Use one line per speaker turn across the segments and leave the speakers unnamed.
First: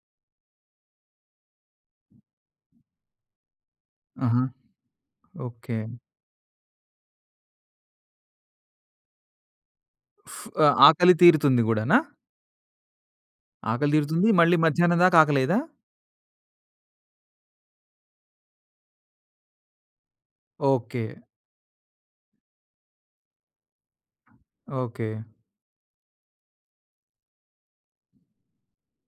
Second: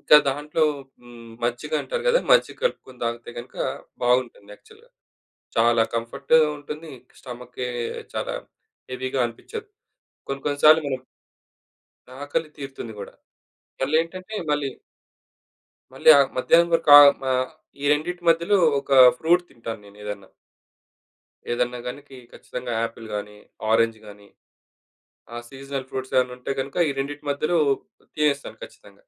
ఇంకా దాంట్లో హ్మ్. మజ్జిగంటారు గదా మజ్జిగ కలుపుకొని తాగితే గనుక
ఆహా!
బావుంటుంది యాక్చువల్‌గా.
ఓకే.
చాలా కంఫర్ట్‌ ఉంటుంది స్టమకే చాలా హెవీ‌గా అనిపిచ్చదు. కొన్ని కొన్ని
ఆ
సార్లు మనం
ఆకలి తీరుతుంది కూడానా?
ఆకలి తీరుతుంది గూడా.
ఆకలి తీరుతుంది.
మళ్లేంటంటే
మళ్ళీ
మళ్ళి...
మధ్యాహ్నం దాకా ఆకలేయదా?
మళ్ళీ ఆహ్, మధ్యాహ్నం వరకు ఆహ్, మ ఈ రెండిటి మధ్యలో ఒక ఫ్రూట్ తింటాను నేనేదన్నా.
ఓకే.
ఏదన్నా గాని కి ఖచ్చితంగా ఆపిల్ గాని, ఆరంజ్ గాని
ఓకే.
ఆ సీజనల్ ఫ్రూట్స్ ఏమైనా ఉంటే కనుక, ఈ రెండిటి మధ్యలో తినేస్తాను ఖచ్చితంగా.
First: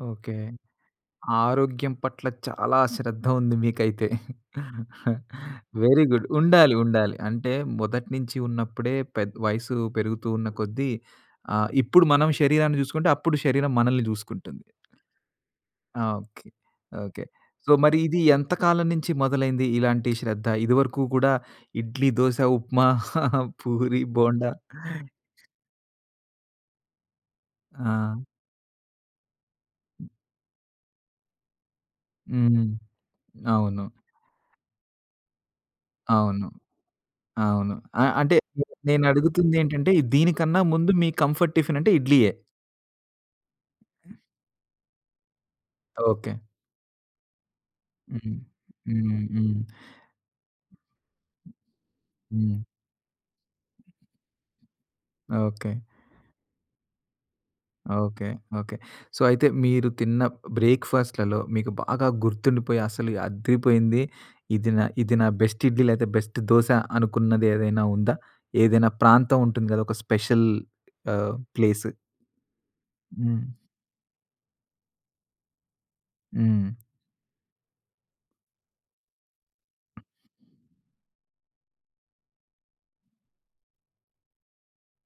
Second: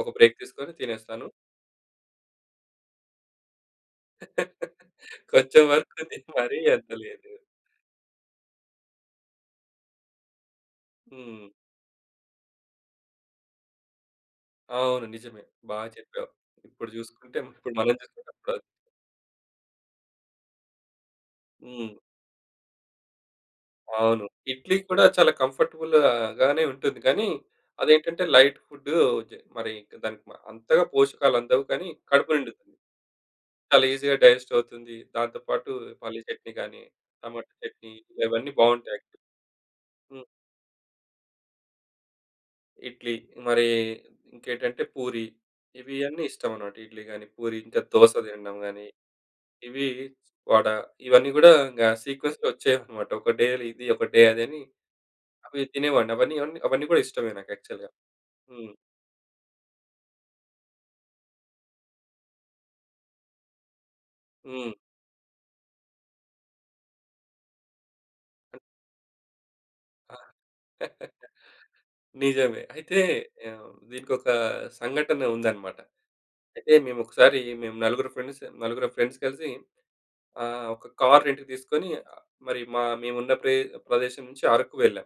ఒక
ఓకే.
బ్రేక్ తీసుకొని తినేస్తాను.
ఆరోగ్యం పట్ల చాలా శ్రద్ధ ఉంది మీకైతే
కొంచెం వరకు
వెరీ
తిని
గుడ్
మరీ
ఉండాలి.
అంత
ఉండాలి.
లేదు.
అంటే మొదటి నుంచి ఉన్నప్పుడే పె వయసు పెరుగుతూ ఉన్న కొద్దీ
హ్మ్.
ఆహ్, ఇప్పుడు మనం శరీరాన్ని చూసుకుంటే అప్పుడు శరీరం మనల్ని చూసుకుంటుంది.
అవును. నిజమే. బా
ఆ!
చెప్పావు.
ఓకే.
ఇప్పుడు
ఓకే.
చూసుకుంటే
సో
ఇప్పుడు మనం
మరి ఇది
చూసుకుంటే
ఎంత
అప్పుడు
కాలం నుంచి మొదలైంది ఇలాంటి శ్రద్ధ? ఇది వరకు గూడా
హ్మ్.
ఇడ్లీ, దోస ఉప్మా, పూరి,
అవును.
బోండా.
ఇడ్లీ కూడా చాలా కంఫర్టబుల్‌గానే ఉంటుంది గానీ, అది
ఆ!
ఏంటంటే లైట్ ఫుడ్. జ మరి ఇంక అంతగా పోషకాలందవు కానీ కడుపు
హుహు.
నిండుతుంది.
అవును.
చాలా ఈజీ‌గా డైజెస్ట్ అవుతుంది. దానితో పాటు పల్లి
అవును.
చట్నీ గానీ, టమాటా
అవును.
చట్నీ
ఆహ్, అంటే
ఇవన్నీ బావుంటయి
నేను
యాక్చుల్లి.
అడుగుతుందేంటంటే
హ్మ్.
దీనికన్నా ముందు మీ కంఫర్ట్ టిఫిన్ అంటే ఇడ్లీయే.
ఇడ్లీ మరి ఇంకేంటంటే పూరి ఇవి అన్నీ
ఓకే.
ఇష్టమనమాట. ఇడ్లీ గాని పూరి ఇంకా దోస
హ్మ్.
తినడం గానీ.
హ్మ్. హ్మ్.
ఇవి వడ ఇవన్నీ గూడా ఇంగ సీక్వెన్స్‌లో
హ్మ్.
వచ్చేవన్నమాట. ఒక డే ఇది, ఒక డే అదని అవి
ఓకే.
తినేవాడిని అవన్నీ, అవన్నీ కూడా ఇష్టమే నాకు యాక్చువల్‌గా.
ఓకే.
హ్మ్.
ఓకే. సో అయితే మీరు తిన్న బ్రేక్‌ఫాస్ట్‌లలో మీకు బాగా గుర్తుండిపోయి అసలు అద్దిరిపోయింది. ఇది
హ్మ్.
నా ఇది నా బెస్ట్ ఇడ్లీ లేతే బెస్ట్ దోస అనుకున్నది ఏదైనా ఉందా? ఏదైనా ప్రాంతముంటుంది గదా! ఒక స్పెషల్ ఆహ్, ప్లేస్?
నిజమే. అయితే
హ్మ్.
ఆహ్, దీనికొక సంఘటనుందనమాట.
హ్మ్.
అయితే మేమొకసారి మేము నలుగురు ఫ్రెండ్స్ నలుగురం ఫ్రెండ్స్ కలిసి ఆహ్, ఒక కార్ రెంట్‌కి తీసుకొని మరి మ మేమున్న ప్రే ప్రదేశం నుంచి అరకు వెళ్ళాం.